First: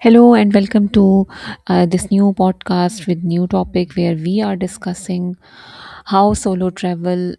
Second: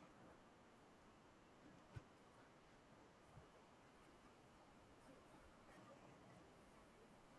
Hello and welcome to this new podcast with new topic where we are discussing how solo travel,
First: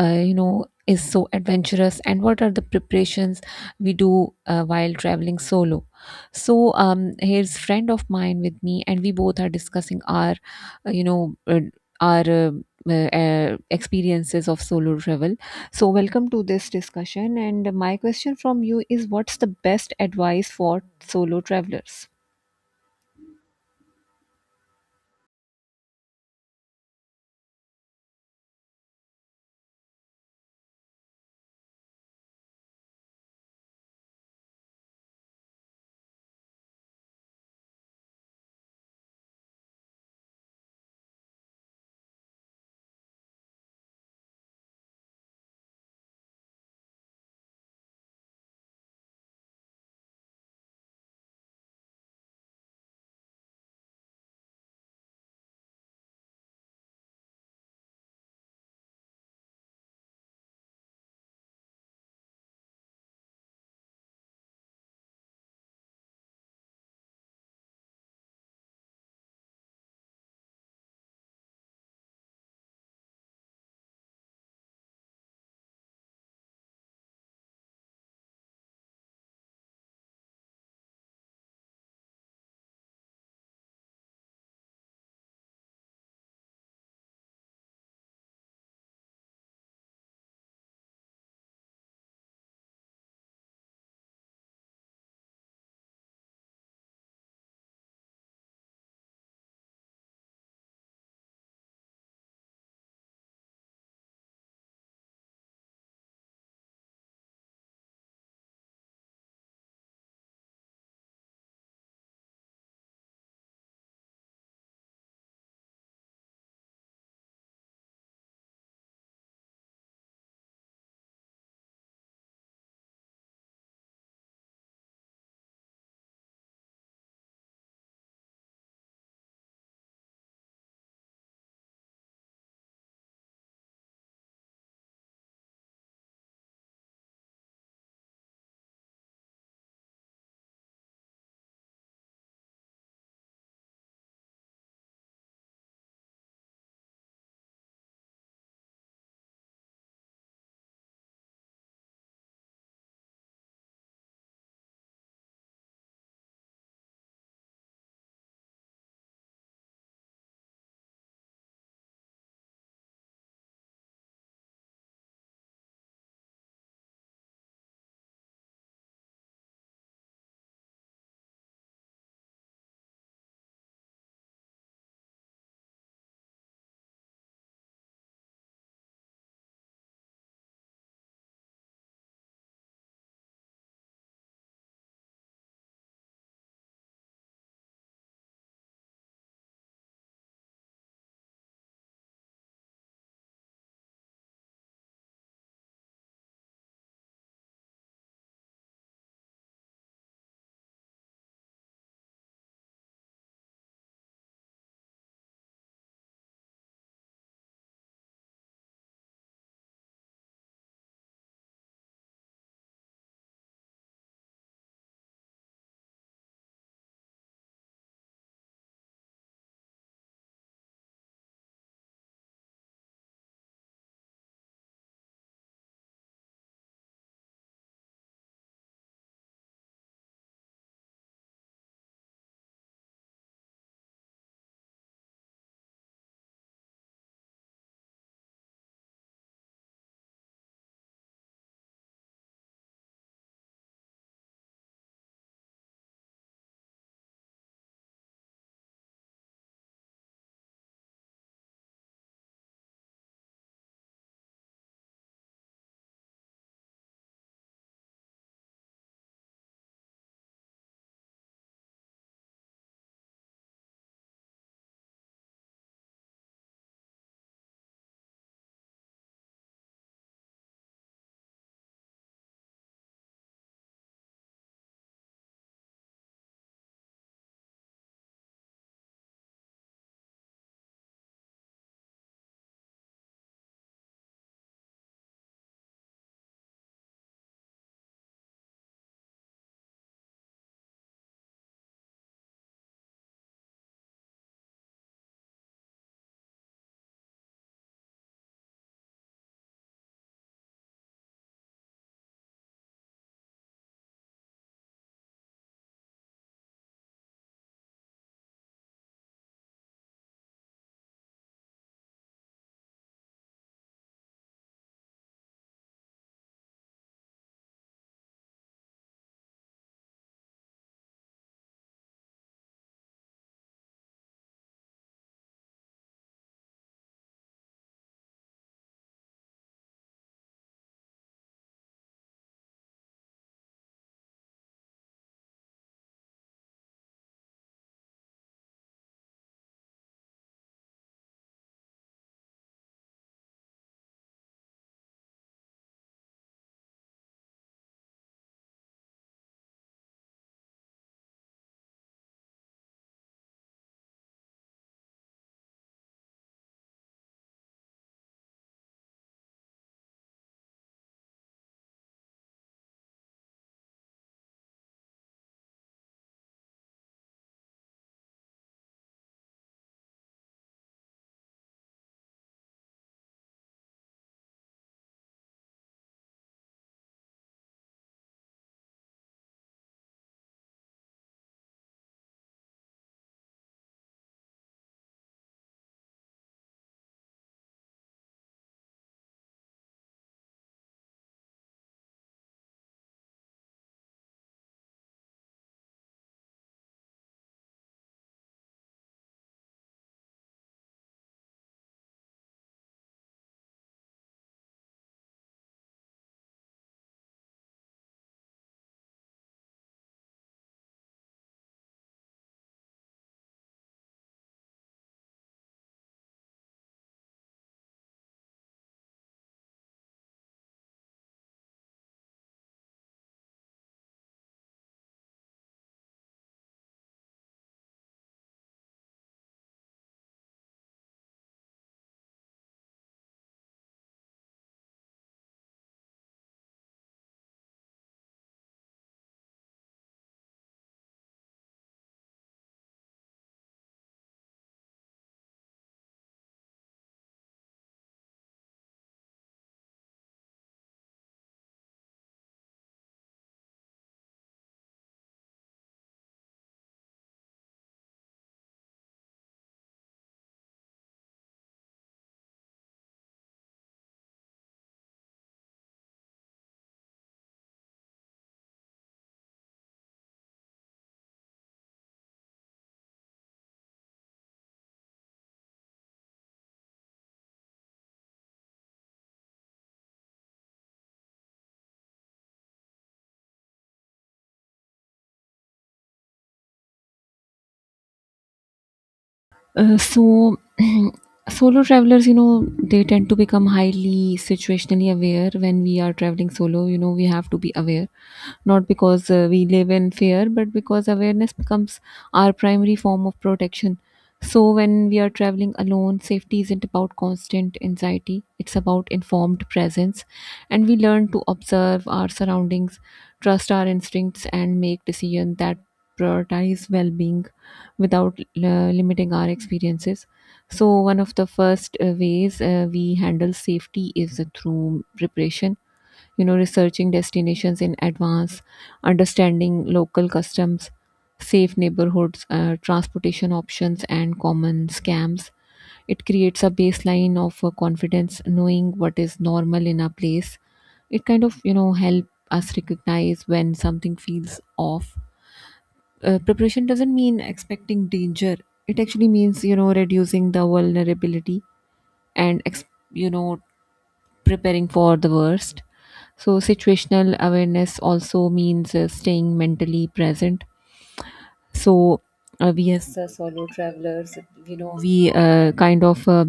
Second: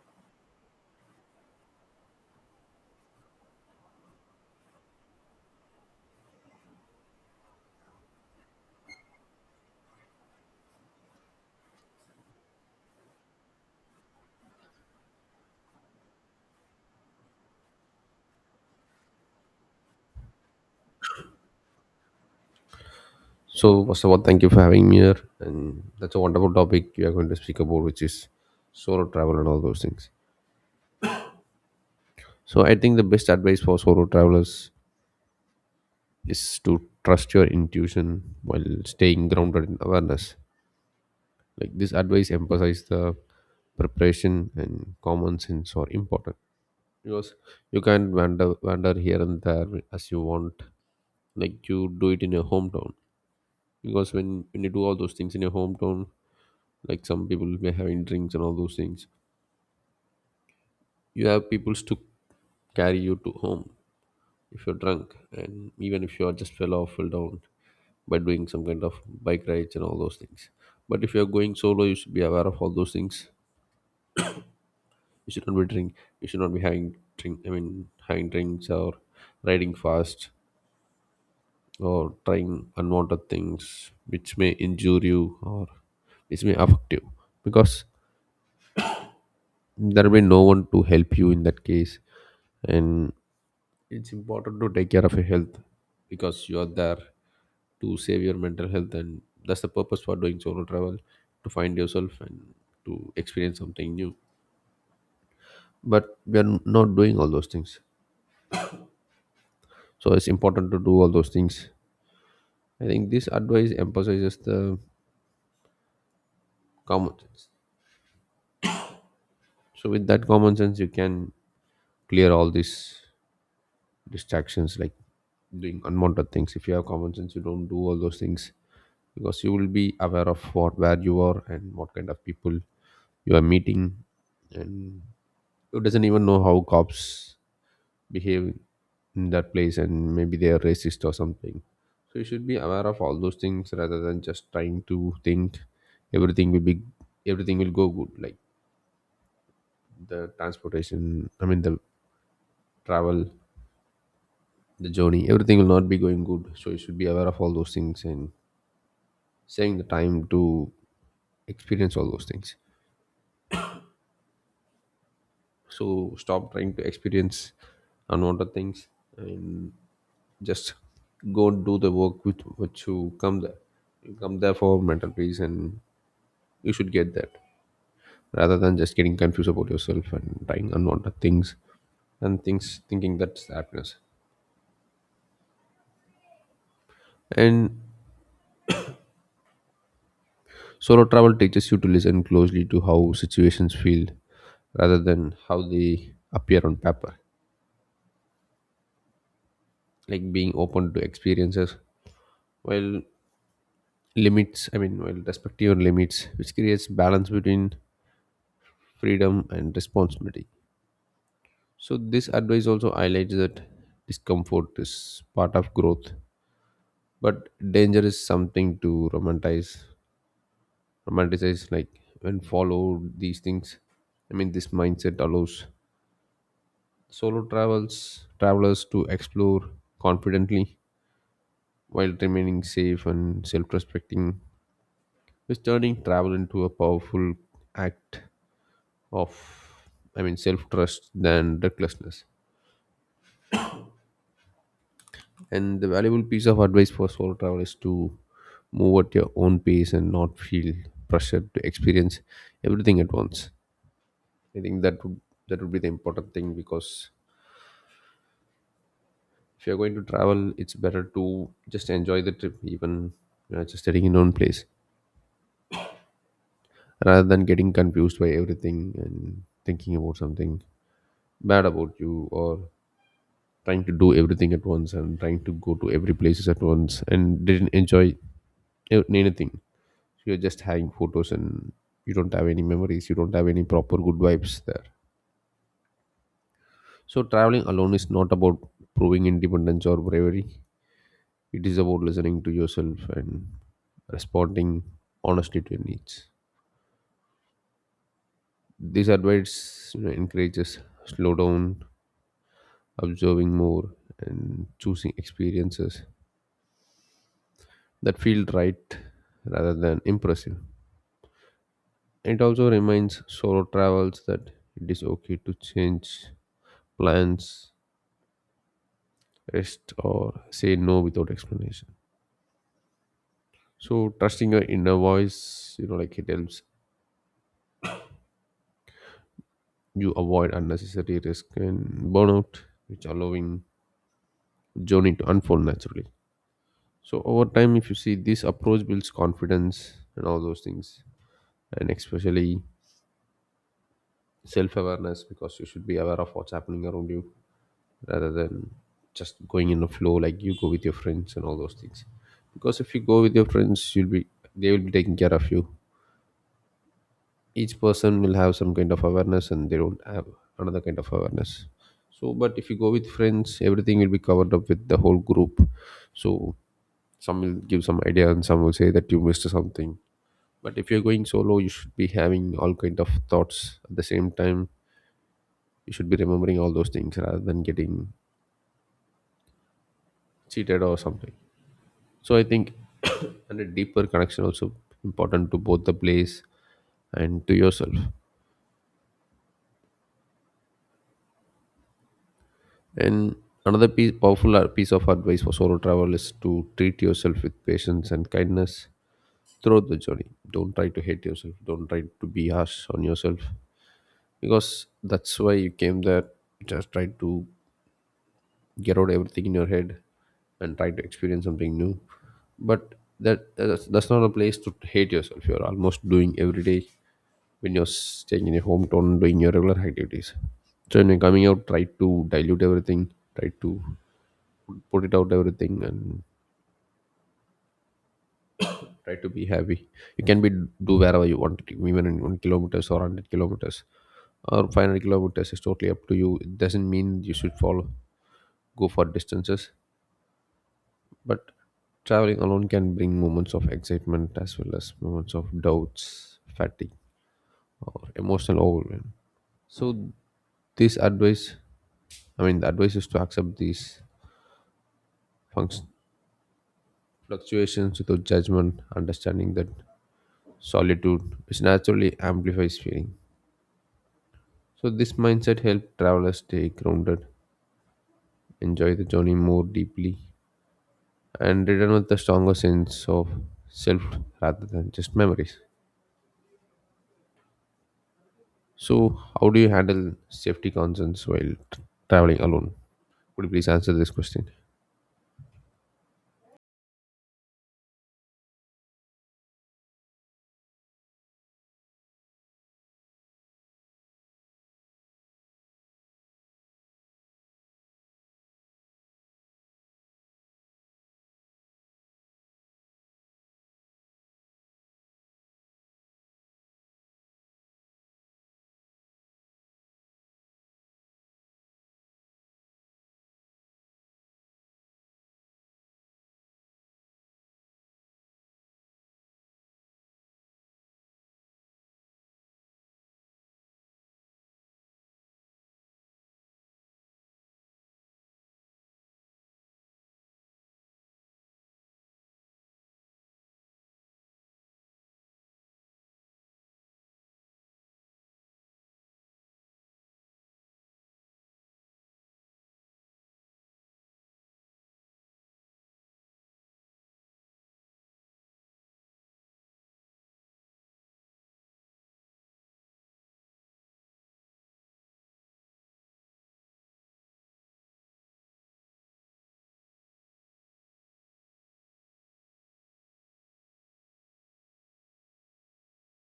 is so adventurous and what are the preparations we do while traveling solo. So here's friend of mine with me, and we both are discussing our, you know, our. Experiences of solo travel. So, welcome to this discussion. And my question from you is what's the best advice for solo travelers? So, first of all, thank you for having me here. And that's a wonderful topic we are going to speak about, which is solo travel and all those things. So, I think the best advice for solo travelers is to trust your intuition while staying grounded in awareness. Like, this advice emphasizes the preparation and common sense are important because you can wander here and there as you want, like you do it in your hometown. Because when you do all those things in your hometown, like some people may having drinks and all those things, you have people to carry you to home if you're drunk, and even if you are just fell down by doing some kind of bike rides and all those things. But if you're going solo, you should be aware of all those things. You should not be drink, you should not be having drink, I mean, having drinks, or riding fast, or trying unwanted things which may injure you or which may affect you, because there will be no one to help you in that case. And it's important to take care of your health, because you are there to save your mental health, and that's the purpose for doing solo travel: to find yourself and to experience something new. But we are not doing all those things, so it's important to do all those things. I think this advice emphasizes the common sense. So with that common sense, you can clear all these distractions, like doing unwanted things. If you have common sense, you don't do all those things, because you will be aware of what, where you are, and what kind of people you are meeting, and who doesn't even know how cops behave in that place, and maybe they are racist or something. So you should be aware of all those things rather than just trying to think everything will be, everything will go good, like the transportation, I mean the travel, the journey, everything will not be going good. So you should be aware of all those things, and saving the time to experience all those things. So stop trying to experience unwanted things, and just go and do the work with which you come there. You come there for mental peace, and you should get that, rather than just getting confused about yourself and trying unwanted things and things, thinking that's happiness. And solo travel teaches you to listen closely to how situations feel rather than how they appear on paper, like being open to experiences while limits I mean while respecting your limits, which creates balance between freedom and responsibility. So this advice also highlights that discomfort is part of growth, but danger is something to romanticize. Romanticize, like when follow these things. I mean, this mindset allows solo travels travelers to explore confidently while remaining safe and self-respecting, is turning travel into a powerful act of, I mean, self-trust than recklessness. And the valuable piece of advice for solo travel is to move at your own pace and not feel pressured to experience everything at once. I think that would be the important thing, because if you're going to travel, it's better to just enjoy the trip, even, you know, just staying in one place, rather than getting confused by everything and thinking about something bad about you, or trying to do everything at once and trying to go to every places at once, and didn't enjoy anything. You're just having photos, and you don't have any memories, you don't have any proper good vibes there. So traveling alone is not about proving independence or bravery. It is about listening to yourself and responding honestly to your needs. This advice, you know, encourages slow down, observing more, and choosing experiences that feel right rather than impressive. It also reminds solo travels that it is okay to change plans, rest, or say no without explanation. So trusting your inner voice, you know, like, it helps you avoid unnecessary risk and burnout, which allowing journey to unfold naturally. So over time, if you see, this approach builds confidence and all those things, and especially self-awareness, because you should be aware of what's happening around you rather than just going in a flow, like you go with your friends and all those things. Because if you go with your friends, you'll be, they will be taking care of you. Each person will have some kind of awareness and they don't have another kind of awareness. So but if you go with friends, everything will be covered up with the whole group. So some will give some idea and some will say that you missed something. But if you're going solo, you should be having all kind of thoughts at the same time. You should be remembering all those things rather than getting cheated or something. So I think and a deeper connection also important to both the place and to yourself. And another piece, powerful piece of advice for solo travel is to treat yourself with patience and kindness throughout the journey. Don't try to hate yourself. Don't try to be harsh on yourself, because that's why you came there. Just try to get out everything in your head and try to experience something new. But that's not a place to hate yourself. You're almost doing every day when you're staying in your hometown doing your regular activities. So when you're coming out, try to dilute everything. Try to put it out everything and try to be happy. You can be do wherever you want to, even in 1 kilometers or 100 kilometers or 500 kilometers, is totally up to you. It doesn't mean you should follow, go for distances. But traveling alone can bring moments of excitement as well as moments of doubts, fatigue, or emotional overwhelm. So this advice, I mean, the advice is to accept these func- fluctuations without judgment, understanding that solitude which naturally amplifies feeling. So this mindset helped travelers stay grounded, enjoy the journey more deeply, and return with a stronger sense of self rather than just memories. So how do you handle safety concerns while t- traveling alone? Could you please answer this question? So solo travelers, you know, they tend to become highly situationally aware. When we are traveling solo, you know, we have to be aware, not because we live in fear, but because awareness becomes our primary form of protection. So when we are traveling alone, safety isn't about constant anxiety; it's about informed presence. And we learn to observe our surroundings, trust our instincts, and make decisions that prioritize well-being without limiting our experiences. So, one of the first ways we handle safety is through preparation, you know, researching destinations in advance, understanding local customs, safe neighborhoods, transportation options, and common scams. It creates a baseline of confidence. Knowing what is normal in a place, it kind of, you know, help us recognize when something feels off. Preparation doesn't mean expecting danger; it actually means, you know, reducing the vulnerability and you know preparing for the worst. So situational awareness also means staying mentally present. So we as solo travelers, you know, we kind of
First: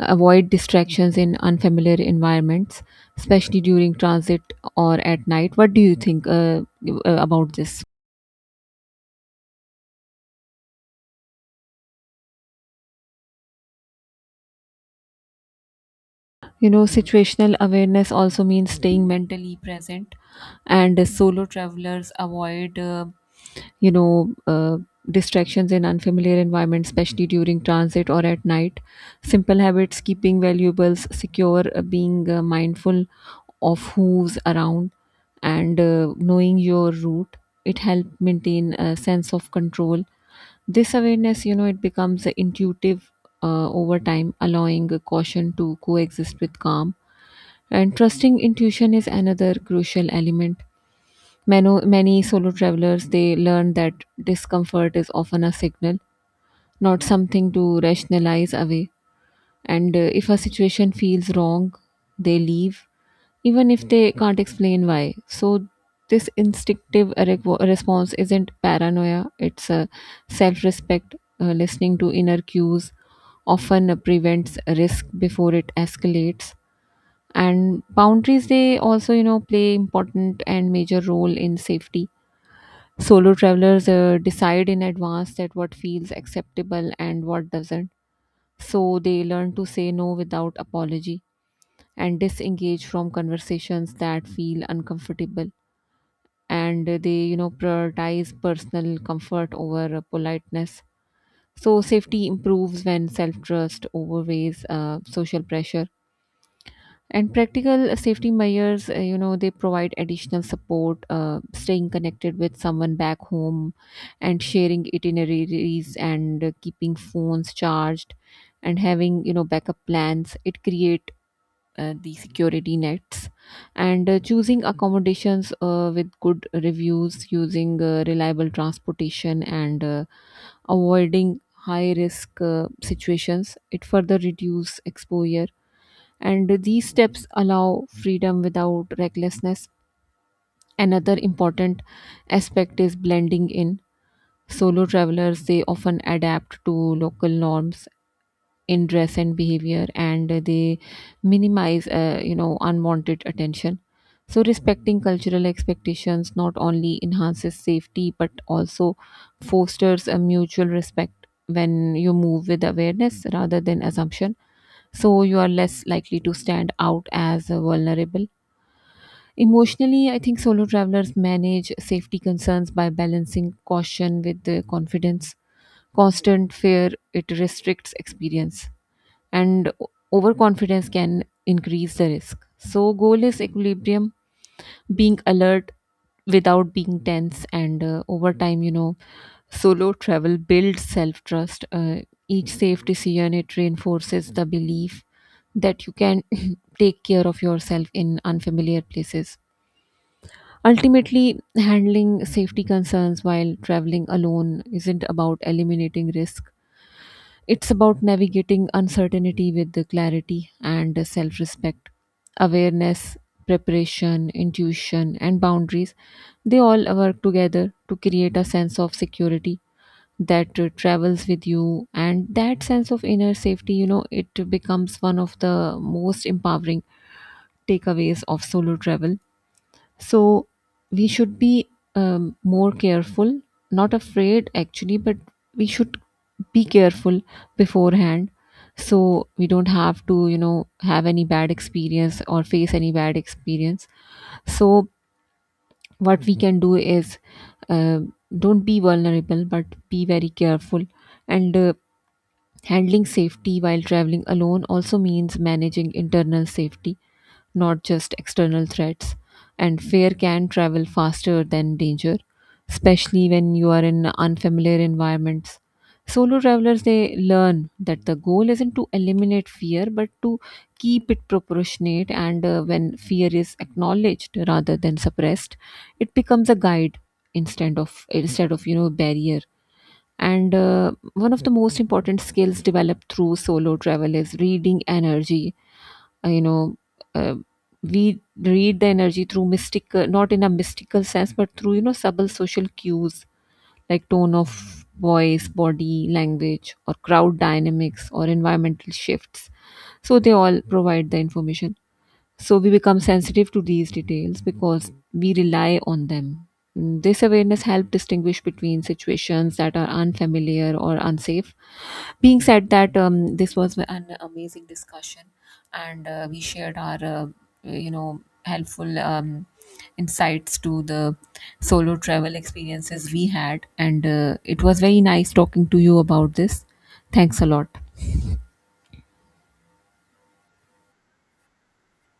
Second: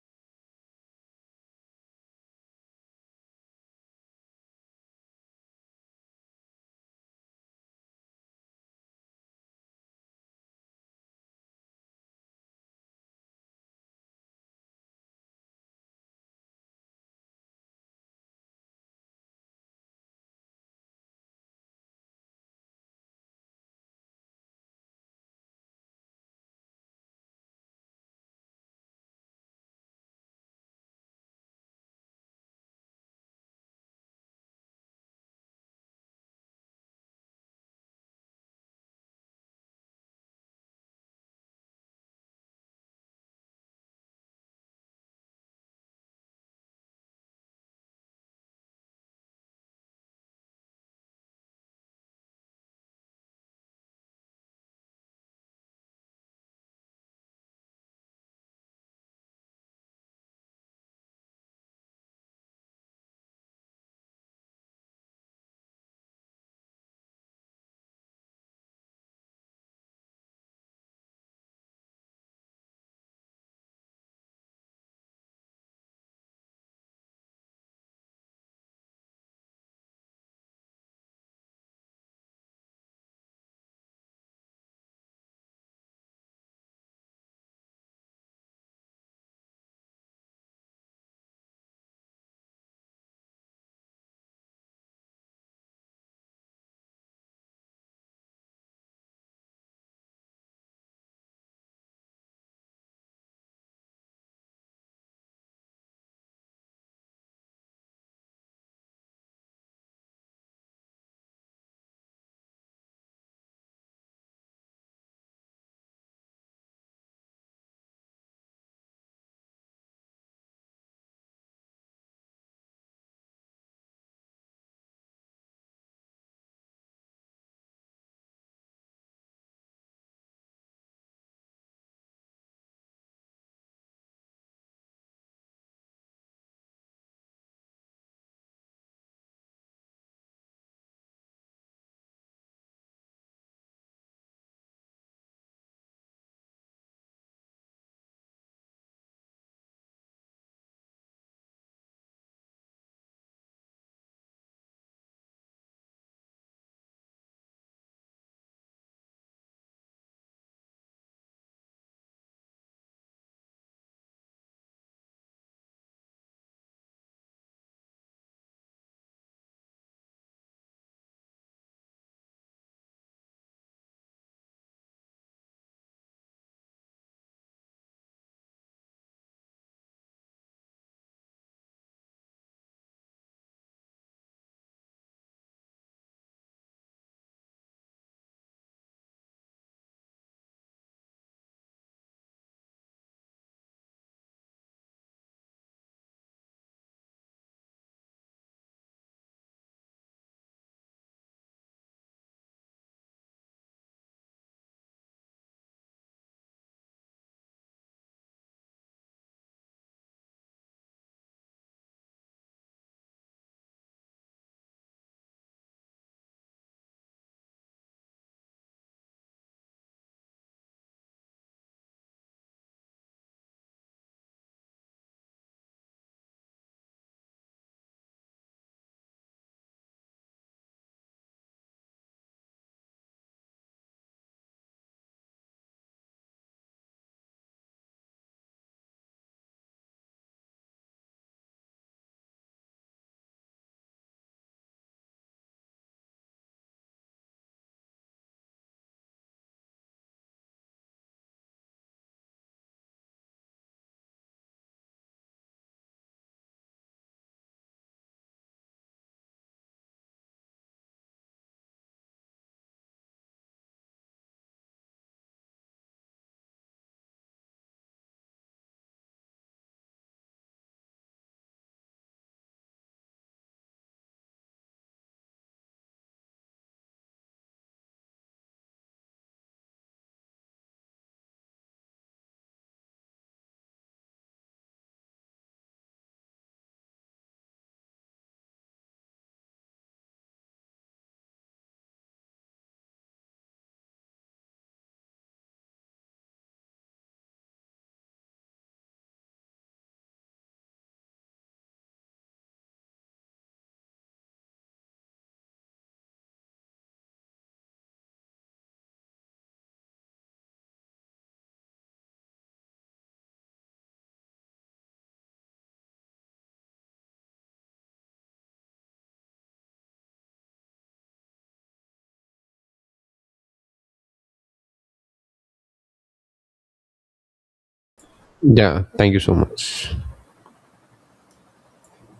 avoid distractions in unfamiliar environments, especially during transit or at night. What do you think about this? You know, situational awareness also means staying mentally present, and solo travelers avoid, you know, uh, distractions in unfamiliar environments, especially during transit or at night. Simple habits, keeping valuables secure, being mindful of who's around, and knowing your route, it help maintain a sense of control. This awareness, you know, it becomes intuitive over time, allowing caution to coexist with calm. And trusting intuition is another crucial element. Many solo travelers they learn that discomfort is often a signal, not something to rationalize away. And if a situation feels wrong, they leave, even if they can't explain why. So this instinctive response isn't paranoia; it's a self-respect. Listening to inner cues often prevents risk before it escalates. And boundaries, they also, you know, play important and major role in safety. Solo travelers decide in advance that what feels acceptable and what doesn't, so they learn to say no without apology and disengage from conversations that feel uncomfortable. And they, you know, prioritize personal comfort over politeness. So safety improves when self trust overweighs social pressure. And practical safety measures, you know, they provide additional support. Staying connected with someone back home and sharing itineraries, and keeping phones charged, and having, you know, backup plans, it create the security nets. And choosing accommodations with good reviews, using reliable transportation, and avoiding high risk situations, it further reduce exposure. And these steps allow freedom without recklessness. Another important aspect is blending in. Solo travelers, they often adapt to local norms in dress and behavior, and they minimize unwanted attention. So respecting cultural expectations not only enhances safety but also fosters a mutual respect. When you move with awareness rather than assumption, so you are less likely to stand out as vulnerable. Emotionally, I think solo travelers manage safety concerns by balancing caution with the confidence. Constant fear, it restricts experience, and overconfidence can increase the risk. So, goal is equilibrium, being alert without being tense. And over time, you know, solo travel builds self trust. Each safe decision, it reinforces the belief that you can take care of yourself in unfamiliar places. Ultimately, handling safety concerns while traveling alone isn't about eliminating risk; it's about navigating uncertainty with the clarity and self respect. Awareness, preparation, intuition, and boundaries, they all work together to create a sense of security that travels with you. And that sense of inner safety, you know, it becomes one of the most empowering takeaways of solo travel. So we should be more careful, not afraid actually, but we should be careful beforehand, so we don't have to, you know, have any bad experience or face any bad experience. So what we can do is uh, don't be vulnerable, but be very careful. And handling safety while traveling alone also means managing internal safety, not just external threats. And fear can travel faster than danger, especially when you are in unfamiliar environments. Solo travelers, they learn that the goal isn't to eliminate fear but to keep it proportionate. And when fear is acknowledged rather than suppressed, it becomes a guide instead of you know, barrier. And one of the most important skills developed through solo travel is reading energy. uh, you know uh, we read the energy through mystic not in a mystical sense but through, you know, subtle social cues like tone of voice, body language, or crowd dynamics, or environmental shifts. So they all provide the information. So we become sensitive to these details because we rely on them. Mm. This awareness helps distinguish between situations that are unfamiliar or unsafe. Being said that, this was an amazing discussion, and we shared our, helpful insights to the solo travel experiences we had, and it was very nice talking to you about this. Thanks a lot. Yeah, thank you so much.